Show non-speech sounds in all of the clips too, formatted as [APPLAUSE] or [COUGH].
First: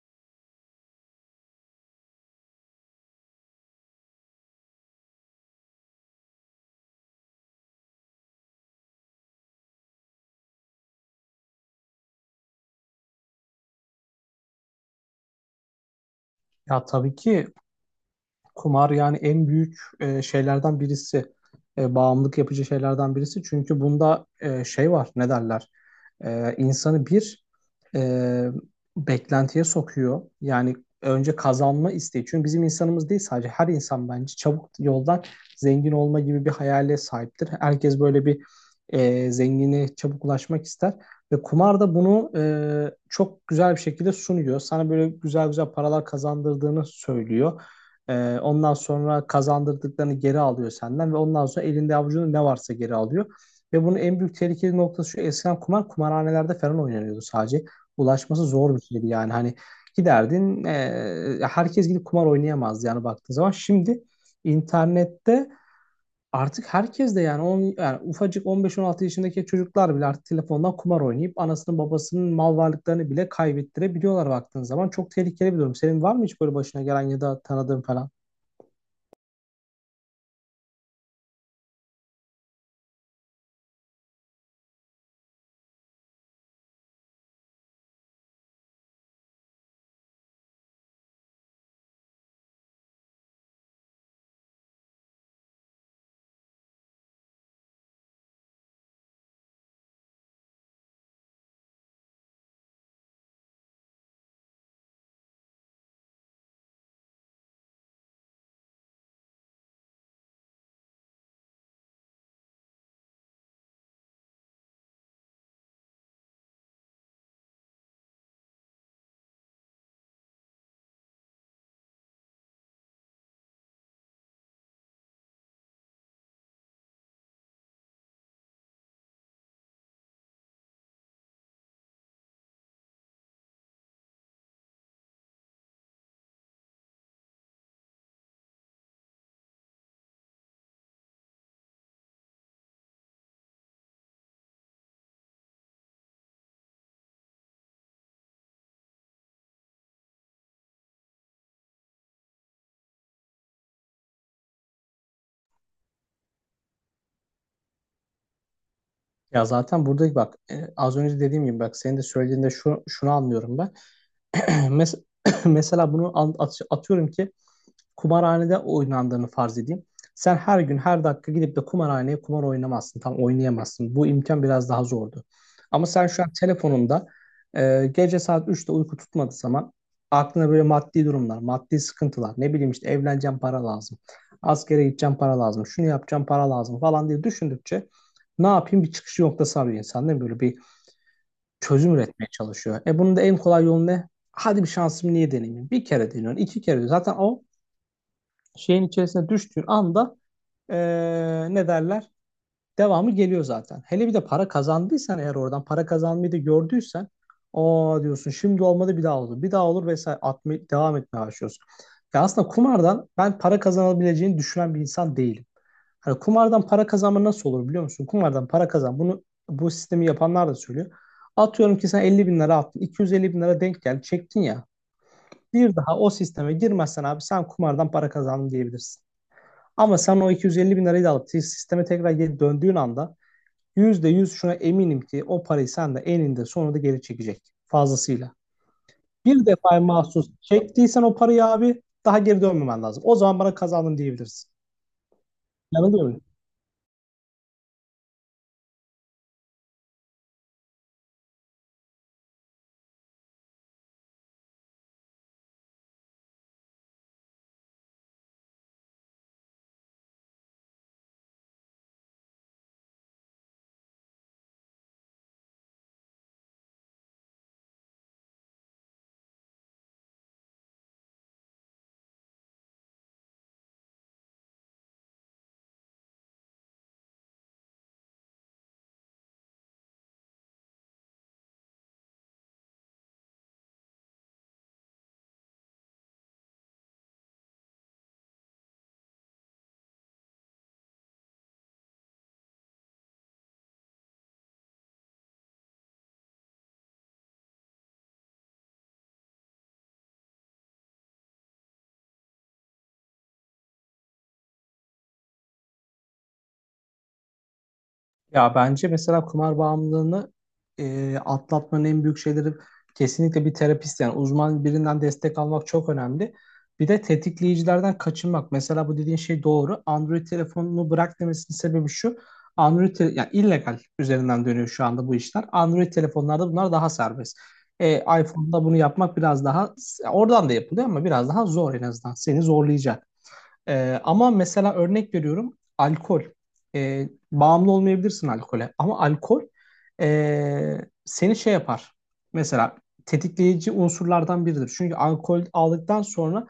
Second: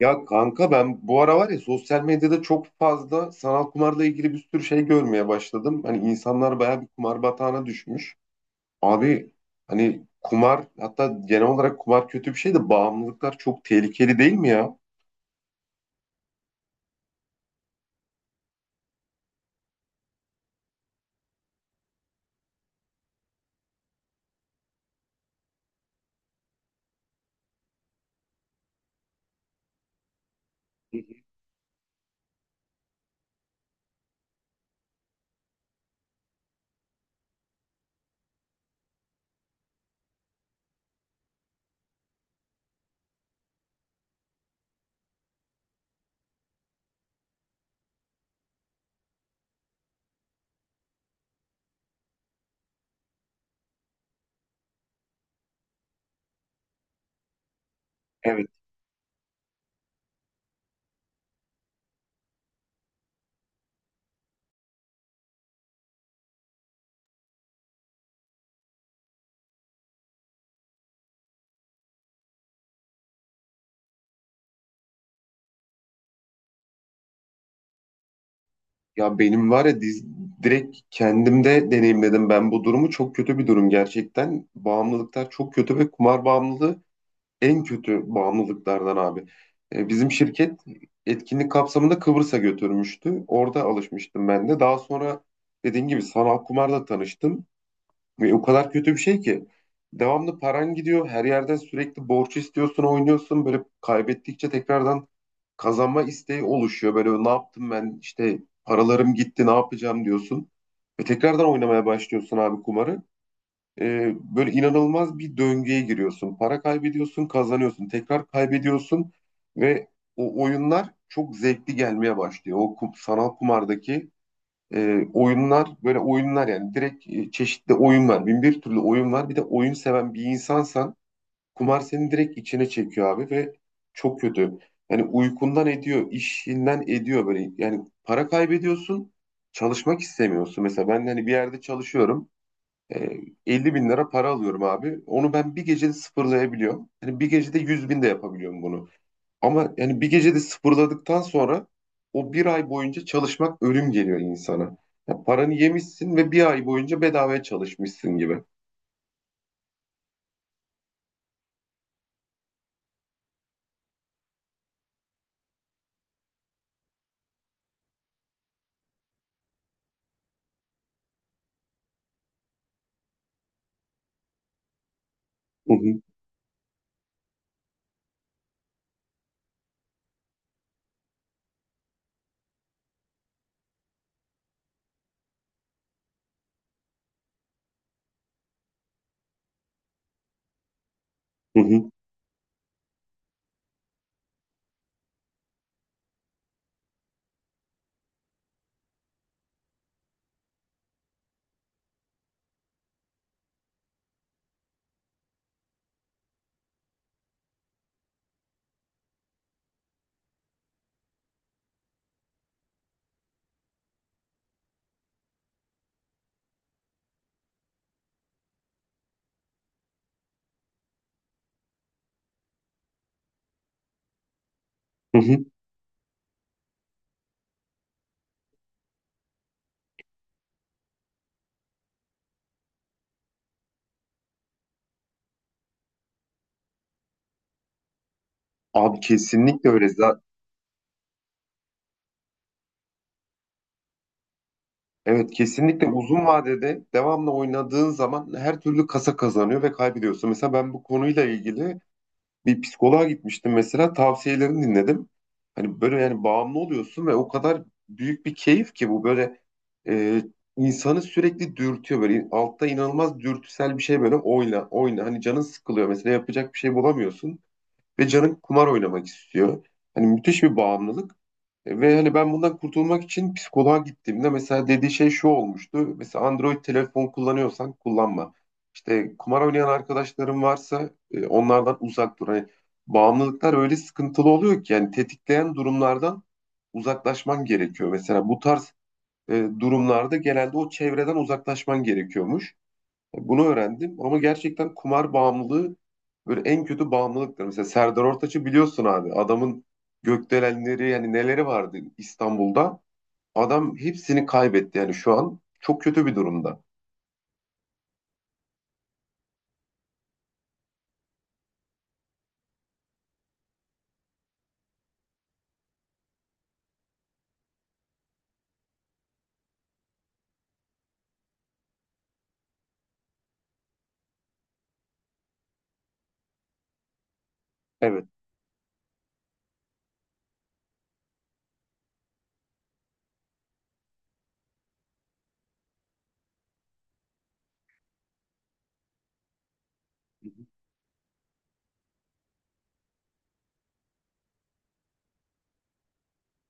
Ya kanka ben bu ara var ya sosyal medyada çok fazla sanal kumarla ilgili bir sürü şey görmeye başladım. Hani insanlar bayağı bir kumar batağına düşmüş. Abi, hani kumar, hatta genel olarak kumar kötü bir şey de bağımlılıklar çok tehlikeli değil mi ya? Ya, tabii ki. Kumar, yani en büyük şeylerden birisi, bağımlılık yapıcı şeylerden birisi. Çünkü bunda şey var, ne derler? E, insanı bir e, beklentiye sokuyor. Yani önce kazanma isteği. Çünkü bizim insanımız değil, sadece her insan bence çabuk yoldan zengin olma gibi bir hayale sahiptir. Herkes böyle bir zenginliğe çabuk ulaşmak ister. Ve kumar da bunu çok güzel bir şekilde sunuyor. Sana böyle güzel güzel paralar kazandırdığını söylüyor. Ondan sonra kazandırdıklarını geri alıyor senden ve ondan sonra elinde avucunda ne varsa geri alıyor. Ve bunun en büyük tehlikeli noktası şu: eskiden kumar kumarhanelerde falan oynanıyordu sadece. Ulaşması Evet. zor bir şeydi. Yani hani giderdin, herkes gidip kumar oynayamazdı yani, baktığın zaman. Şimdi internette artık herkes de, yani, yani ufacık 15-16 yaşındaki çocuklar bile artık telefondan kumar oynayıp anasının babasının mal varlıklarını bile kaybettirebiliyorlar baktığın zaman. Çok tehlikeli bir durum. Senin var mı hiç böyle başına gelen ya da tanıdığın falan? Ya benim var ya direkt kendimde deneyimledim ben bu durumu. Çok kötü bir durum gerçekten. Bağımlılıklar çok kötü ve kumar bağımlılığı en kötü bağımlılıklardan abi. Bizim şirket etkinlik kapsamında Kıbrıs'a götürmüştü. Orada alışmıştım ben de. Daha sonra dediğim gibi sanal kumarla tanıştım. Ve o kadar kötü bir şey ki devamlı paran gidiyor. Her yerden sürekli borç istiyorsun, oynuyorsun. Böyle kaybettikçe tekrardan kazanma isteği oluşuyor. Böyle ne yaptım ben, işte paralarım gitti ne yapacağım diyorsun. Ve tekrardan oynamaya başlıyorsun abi kumarı, böyle inanılmaz bir döngüye giriyorsun. Para kaybediyorsun, kazanıyorsun, tekrar kaybediyorsun ve o oyunlar çok zevkli gelmeye başlıyor. Sanal kumardaki oyunlar, böyle oyunlar yani, direkt çeşitli oyun var. Bin bir türlü oyun var. Bir de oyun seven bir insansan kumar seni direkt içine çekiyor abi, ve çok kötü. Yani uykundan ediyor, işinden ediyor böyle. Yani para kaybediyorsun, çalışmak istemiyorsun. Mesela ben hani bir yerde çalışıyorum. E, 50 bin lira para alıyorum abi. Onu ben bir gecede sıfırlayabiliyorum. Yani bir gecede 100 bin de yapabiliyorum bunu. Ama yani bir gecede sıfırladıktan sonra o bir ay boyunca çalışmak ölüm geliyor insana. Ya paranı yemişsin ve bir ay boyunca bedavaya çalışmışsın gibi. Ya zaten buradaki bak, az önce dediğim gibi, bak senin de söylediğinde şunu anlıyorum ben. [CLEARS THROAT] Mes- [CLEARS THROAT] Mesela bunu atıyorum ki kumarhanede oynandığını farz edeyim. Sen her gün her dakika gidip de kumarhaneye kumar oynamazsın. Tam oynayamazsın. Bu imkan biraz daha zordu. Hı Ama hı, sen şu an telefonunda, gece saat üçte uyku tutmadığı zaman, aklına böyle maddi durumlar, maddi sıkıntılar, ne bileyim işte, evleneceğim para lazım, askere gideceğim para lazım, şunu yapacağım para lazım falan diye düşündükçe, ne yapayım, bir çıkış noktası arıyor insan değil mi? Böyle bir hı hı, çözüm üretmeye çalışıyor. E, bunun da en kolay yolu ne? Hadi bir şansımı niye deneyeyim? Bir kere deniyorsun, iki kere deniyorsun. Zaten o şeyin içerisine düştüğün anda, ne derler, devamı geliyor zaten. Hele bir de para kazandıysan, eğer oradan para kazanmayı da gördüysen, o diyorsun şimdi olmadı bir daha olur. Bir daha olur vesaire atmaya, devam etmeye başlıyorsun. Ya aslında kumardan ben para kazanabileceğini düşünen bir insan değilim. Hani kumardan para kazanma nasıl olur biliyor musun? Kumardan para kazan. Bunu bu sistemi yapanlar da söylüyor. Atıyorum ki sen 50 bin lira attın. 250 bin lira denk geldi. Çektin ya. hı hı. Bir daha o sisteme girmezsen abi, sen kumardan para kazandın diyebilirsin. Ama sen o 250 bin lirayı da alıp sisteme tekrar geri döndüğün anda, %100 şuna eminim ki o parayı sen de eninde sonunda geri çekecek fazlasıyla. Abi Bir kesinlikle defa öyle. Za- mahsus çektiysen o parayı abi, daha geri dönmemen lazım. O zaman bana kazandın diyebilirsin. Evet, kesinlikle Yanılıyor muyum? uzun vadede devamlı oynadığın zaman her türlü kasa kazanıyor ve kaybediyorsun. Mesela ben bu konuyla ilgili bir psikoloğa gitmiştim, mesela tavsiyelerini dinledim. Hani böyle, yani bağımlı oluyorsun ve o kadar büyük bir keyif ki bu, böyle e, insanı sürekli dürtüyor, böyle altta inanılmaz dürtüsel bir şey, böyle oyna oyna, hani canın sıkılıyor mesela, yapacak bir şey bulamıyorsun ve canın kumar oynamak istiyor. Hani müthiş bir bağımlılık. Ve hani ben bundan kurtulmak için psikoloğa gittiğimde mesela dediği şey şu olmuştu. Mesela Android telefon kullanıyorsan kullanma. İşte kumar oynayan arkadaşların varsa onlardan uzak dur. Hani bağımlılıklar öyle sıkıntılı oluyor ki, yani tetikleyen durumlardan uzaklaşman gerekiyor. Mesela bu tarz durumlarda genelde o çevreden uzaklaşman gerekiyormuş. Bunu öğrendim ama gerçekten kumar bağımlılığı böyle en kötü bağımlılıktır. Mesela Serdar Ortaç'ı biliyorsun abi. Adamın gökdelenleri, yani neleri vardı İstanbul'da. Adam hepsini kaybetti, yani şu an çok kötü bir durumda. Ya bence mesela kumar bağımlılığını atlatmanın en büyük şeyleri, kesinlikle bir terapist, yani uzman birinden destek almak çok önemli. Bir de tetikleyicilerden kaçınmak. Mesela bu dediğin şey doğru. Android telefonunu bırak demesinin sebebi şu: Android yani illegal üzerinden dönüyor şu anda bu işler. Android telefonlarda bunlar daha serbest. Evet. iPhone'da bunu yapmak biraz daha, oradan da yapılıyor ama biraz daha zor en azından. Seni zorlayacak. Ama mesela örnek veriyorum, alkol. Bağımlı olmayabilirsin alkole ama alkol Hı hı. ee, seni şey yapar. Mesela tetikleyici unsurlardan biridir. Çünkü alkol aldıktan sonra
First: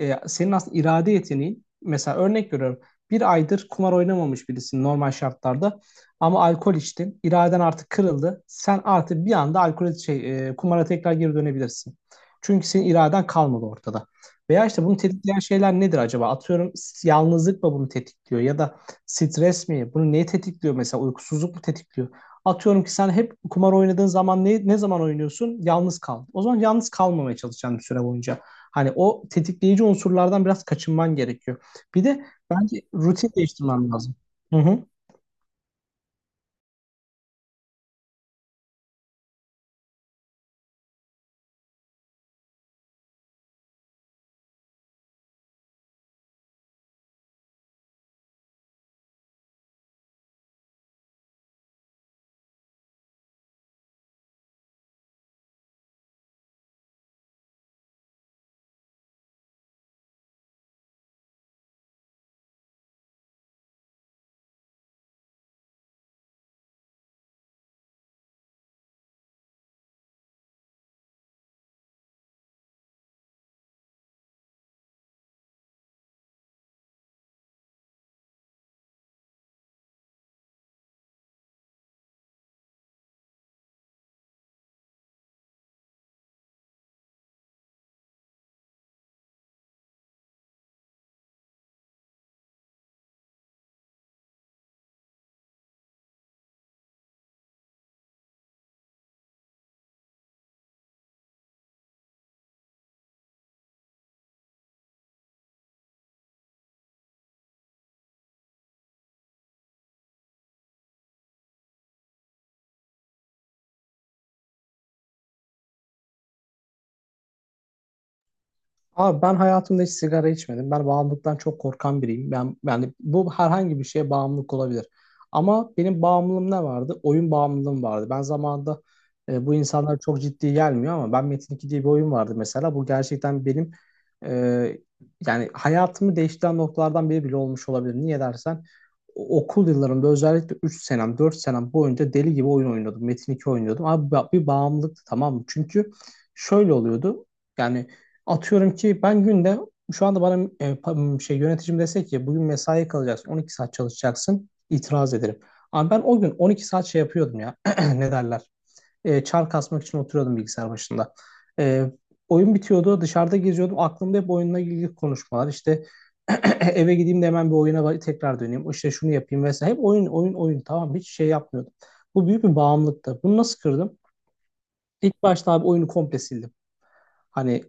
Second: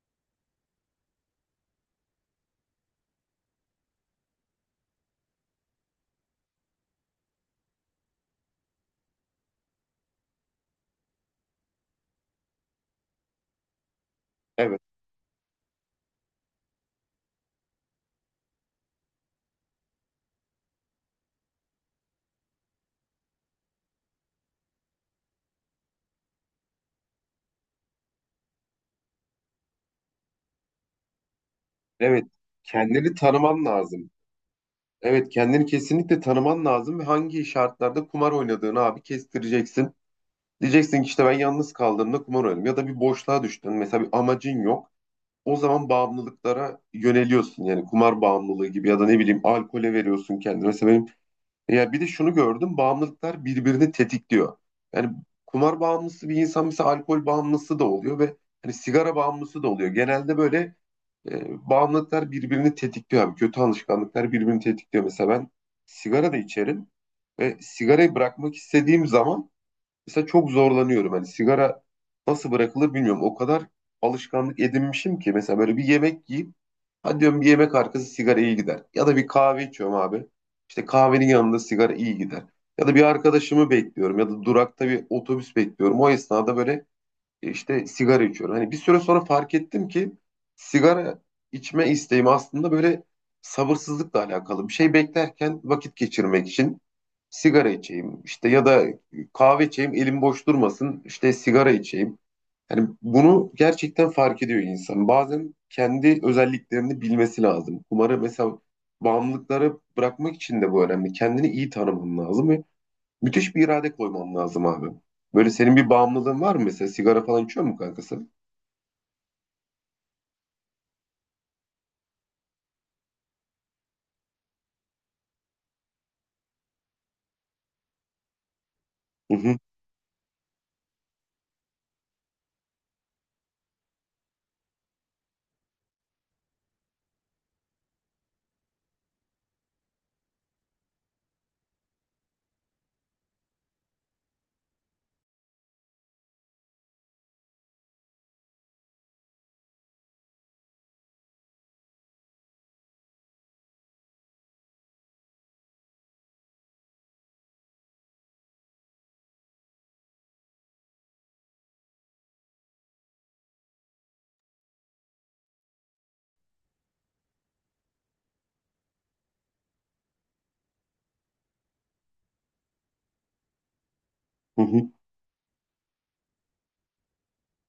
senin aslında irade yeteneğin, mesela örnek veriyorum, bir aydır kumar oynamamış birisin normal şartlarda, ama alkol içtin. İraden artık kırıldı. Sen artık bir anda kumara tekrar geri dönebilirsin. Çünkü senin iraden kalmadı ortada. Veya Evet. işte bunu tetikleyen şeyler nedir acaba? Atıyorum, yalnızlık mı bunu tetikliyor ya da stres mi? Bunu neyi tetikliyor mesela? Uykusuzluk mu tetikliyor? Atıyorum ki sen hep kumar oynadığın zaman, ne zaman oynuyorsun? Yalnız kal. O zaman yalnız kalmamaya çalışacaksın bir süre boyunca. Hani o tetikleyici unsurlardan biraz kaçınman gerekiyor. Bir de Evet. bence Kendini rutin tanıman değiştirmen lazım. lazım. Hı hı. Evet, kendini kesinlikle tanıman lazım ve hangi şartlarda kumar oynadığını abi kestireceksin. Diyeceksin ki işte ben yalnız kaldığımda kumar oynadım, ya da bir boşluğa düştün. Mesela bir amacın yok, o zaman bağımlılıklara yöneliyorsun. Yani kumar bağımlılığı gibi ya da ne bileyim alkole veriyorsun kendine. Mesela benim, ya bir de şunu gördüm, bağımlılıklar birbirini tetikliyor. Yani kumar bağımlısı bir insan mesela alkol bağımlısı da oluyor ve hani sigara bağımlısı da oluyor. Genelde böyle bağımlılıklar birbirini tetikliyor abi. Kötü alışkanlıklar birbirini tetikliyor. Mesela ben sigara da içerim ve sigarayı bırakmak istediğim zaman mesela çok zorlanıyorum. Hani sigara nasıl bırakılır bilmiyorum. O kadar alışkanlık edinmişim ki. Mesela böyle bir yemek yiyip hadi diyorum bir yemek arkası sigara iyi gider. Ya da bir kahve içiyorum abi. İşte kahvenin yanında sigara iyi gider. Ya da bir arkadaşımı bekliyorum ya da durakta bir otobüs bekliyorum. O esnada böyle işte sigara içiyorum. Hani bir süre sonra fark ettim ki sigara içme isteğim aslında böyle sabırsızlıkla alakalı. Bir şey beklerken vakit geçirmek için sigara içeyim işte, ya da kahve içeyim elim boş durmasın işte sigara içeyim. Yani bunu gerçekten fark ediyor insan. Bazen kendi özelliklerini bilmesi lazım. Umarım, mesela bağımlılıkları bırakmak için de bu önemli. Kendini iyi tanıman lazım ve müthiş bir irade koyman lazım abi. Böyle senin bir bağımlılığın var mı mesela? Sigara falan içiyor mu kankası? Abi ben hayatımda hiç sigara içmedim. Ben bağımlılıktan çok korkan biriyim. Ben, yani bu, herhangi bir şeye bağımlılık olabilir. Ama benim bağımlılığım ne vardı? Oyun bağımlılığım vardı. Ben zamanında, Hı bu hı, insanlar çok ciddi gelmiyor ama, ben Metin 2 diye bir oyun vardı mesela. Bu gerçekten benim e, yani hayatımı değiştiren noktalardan biri bile olmuş olabilir. Niye dersen, okul yıllarımda özellikle 3 senem 4 senem boyunca deli gibi oyun oynuyordum. Metin 2 oynuyordum. Abi bir bağımlılıktı, tamam mı? Çünkü şöyle oluyordu. Yani atıyorum ki ben günde, şu anda bana yöneticim dese ki bugün mesai kalacaksın, 12 saat çalışacaksın, itiraz ederim. Ama ben o gün 12 saat şey yapıyordum ya. [CLEARS THROAT] Ne derler, çar kasmak için oturuyordum bilgisayar başında. E, oyun bitiyordu, dışarıda geziyordum, aklımda hep oyunla ilgili konuşmalar. İşte [CLEARS THROAT] eve gideyim de hemen bir oyuna tekrar döneyim, işte şunu yapayım vesaire, hep oyun oyun oyun, tamam, hiç şey yapmıyordum. Bu büyük bir bağımlılıktı. Bunu nasıl kırdım? hı hı. İlk başta abi oyunu komple sildim. Hani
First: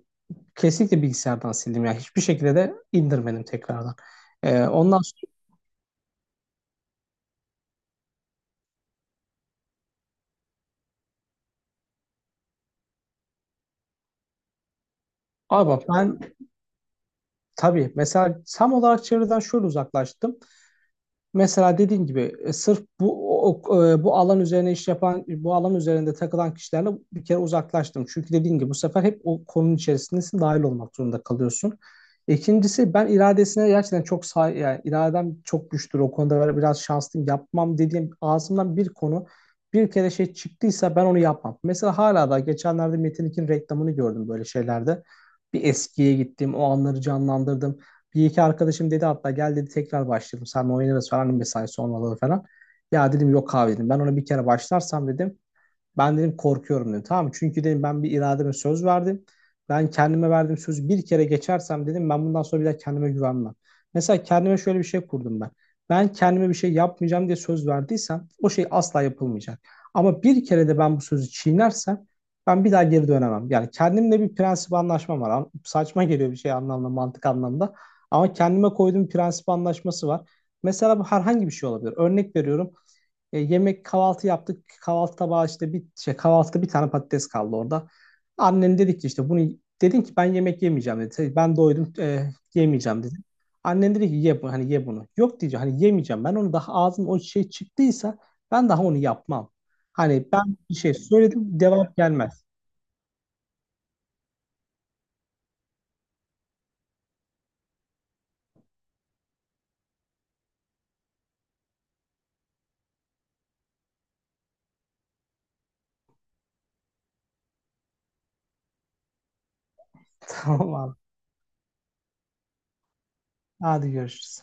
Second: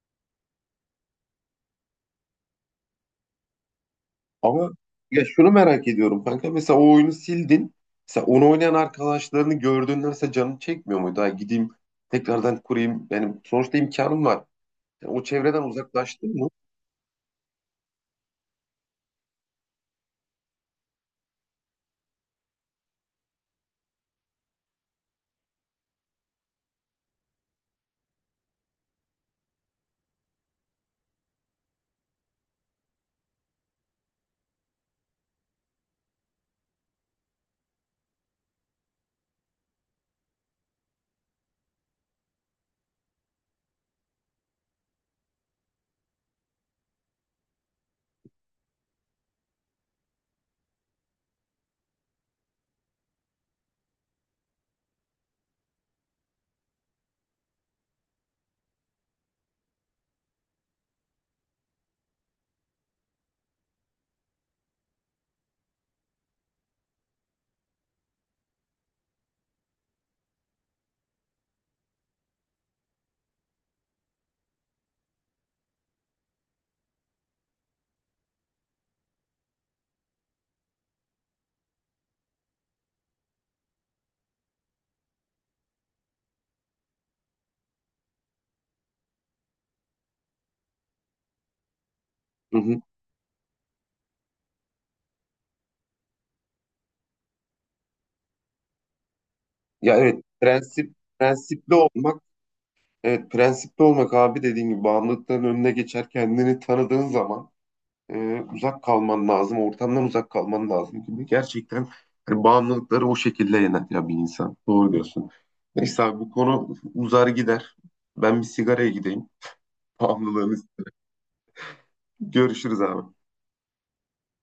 kesinlikle bilgisayardan sildim. Yani hiçbir şekilde de indirmedim tekrardan. Ee, Ama ondan ya sonra şunu merak ediyorum kanka. Mesela o oyunu sildin. Mesela onu oynayan arkadaşlarını gördüğünde mesela canın çekmiyor muydu? Ha, gideyim tekrardan kurayım. Yani sonuçta imkanım var. Yani o çevreden abi bak, ben uzaklaştın mı? tabii mesela tam olarak çevreden şöyle uzaklaştım. Mesela dediğim gibi, sırf bu o- o- e, bu alan üzerine iş yapan, bu alan üzerinde takılan kişilerle bir kere uzaklaştım. Çünkü dediğim gibi, bu sefer hep o konunun içerisindesin, dahil olmak zorunda kalıyorsun. İkincisi, ben iradesine gerçekten çok say, yani iradem çok güçtür o konuda, böyle biraz şanslıyım. Yapmam dediğim, ağzımdan bir konu bir kere şey çıktıysa ben onu yapmam. Mesela hala da geçenlerde Metin 2'nin reklamını gördüm böyle şeylerde. Bir eskiye gittim, o anları canlandırdım. Bir iki arkadaşım dedi hatta, gel dedi, tekrar başlayalım. Sen oynarız falan, mesai sonraları falan. Ya dedim, yok abi dedim. Ben ona bir kere başlarsam dedim. Ben dedim korkuyorum dedim. Tamam, çünkü dedim ben bir irademe söz verdim. Ben kendime verdiğim sözü bir kere geçersem dedim, ben bundan sonra bir daha kendime güvenmem. Mesela kendime şöyle bir şey kurdum ben. Ben kendime bir şey yapmayacağım diye söz verdiysem, o şey asla yapılmayacak. Ama bir kere de ben bu sözü çiğnersem, ben bir daha geri dönemem. Yani kendimle bir prensip anlaşmam var. Saçma geliyor bir şey anlamda, mantık anlamda. Ama kendime koyduğum prensip anlaşması var. Mesela bu herhangi bir şey olabilir. Örnek veriyorum. Yemek kahvaltı yaptık. Kahvaltı tabağı işte bir şey, kahvaltıda bir tane patates kaldı orada. Annem dedi ki işte bunu, dedim ki ben yemek yemeyeceğim dedi. Ben doydum, Hı hı. yemeyeceğim dedim. Annem dedi ki ye hani ye bunu. Yok diyeceğim, hani yemeyeceğim. Ben onu daha, ağzım o şey çıktıysa ben daha onu yapmam. Ya evet, Hani ben bir şey söyledim, prensipli cevap olmak. gelmez. Evet, prensipli olmak abi, dediğin gibi bağımlılıkların önüne geçer kendini tanıdığın zaman. Uzak kalman lazım, ortamdan uzak kalman lazım gibi. Gerçekten hani bağımlılıkları o şekilde yener ya bir insan. Doğru diyorsun. Neyse abi, bu konu uzar gider. Ben bir sigaraya gideyim. [LAUGHS] Bağımlılığını Tamam abi. görüşürüz abi. Hadi görüşürüz.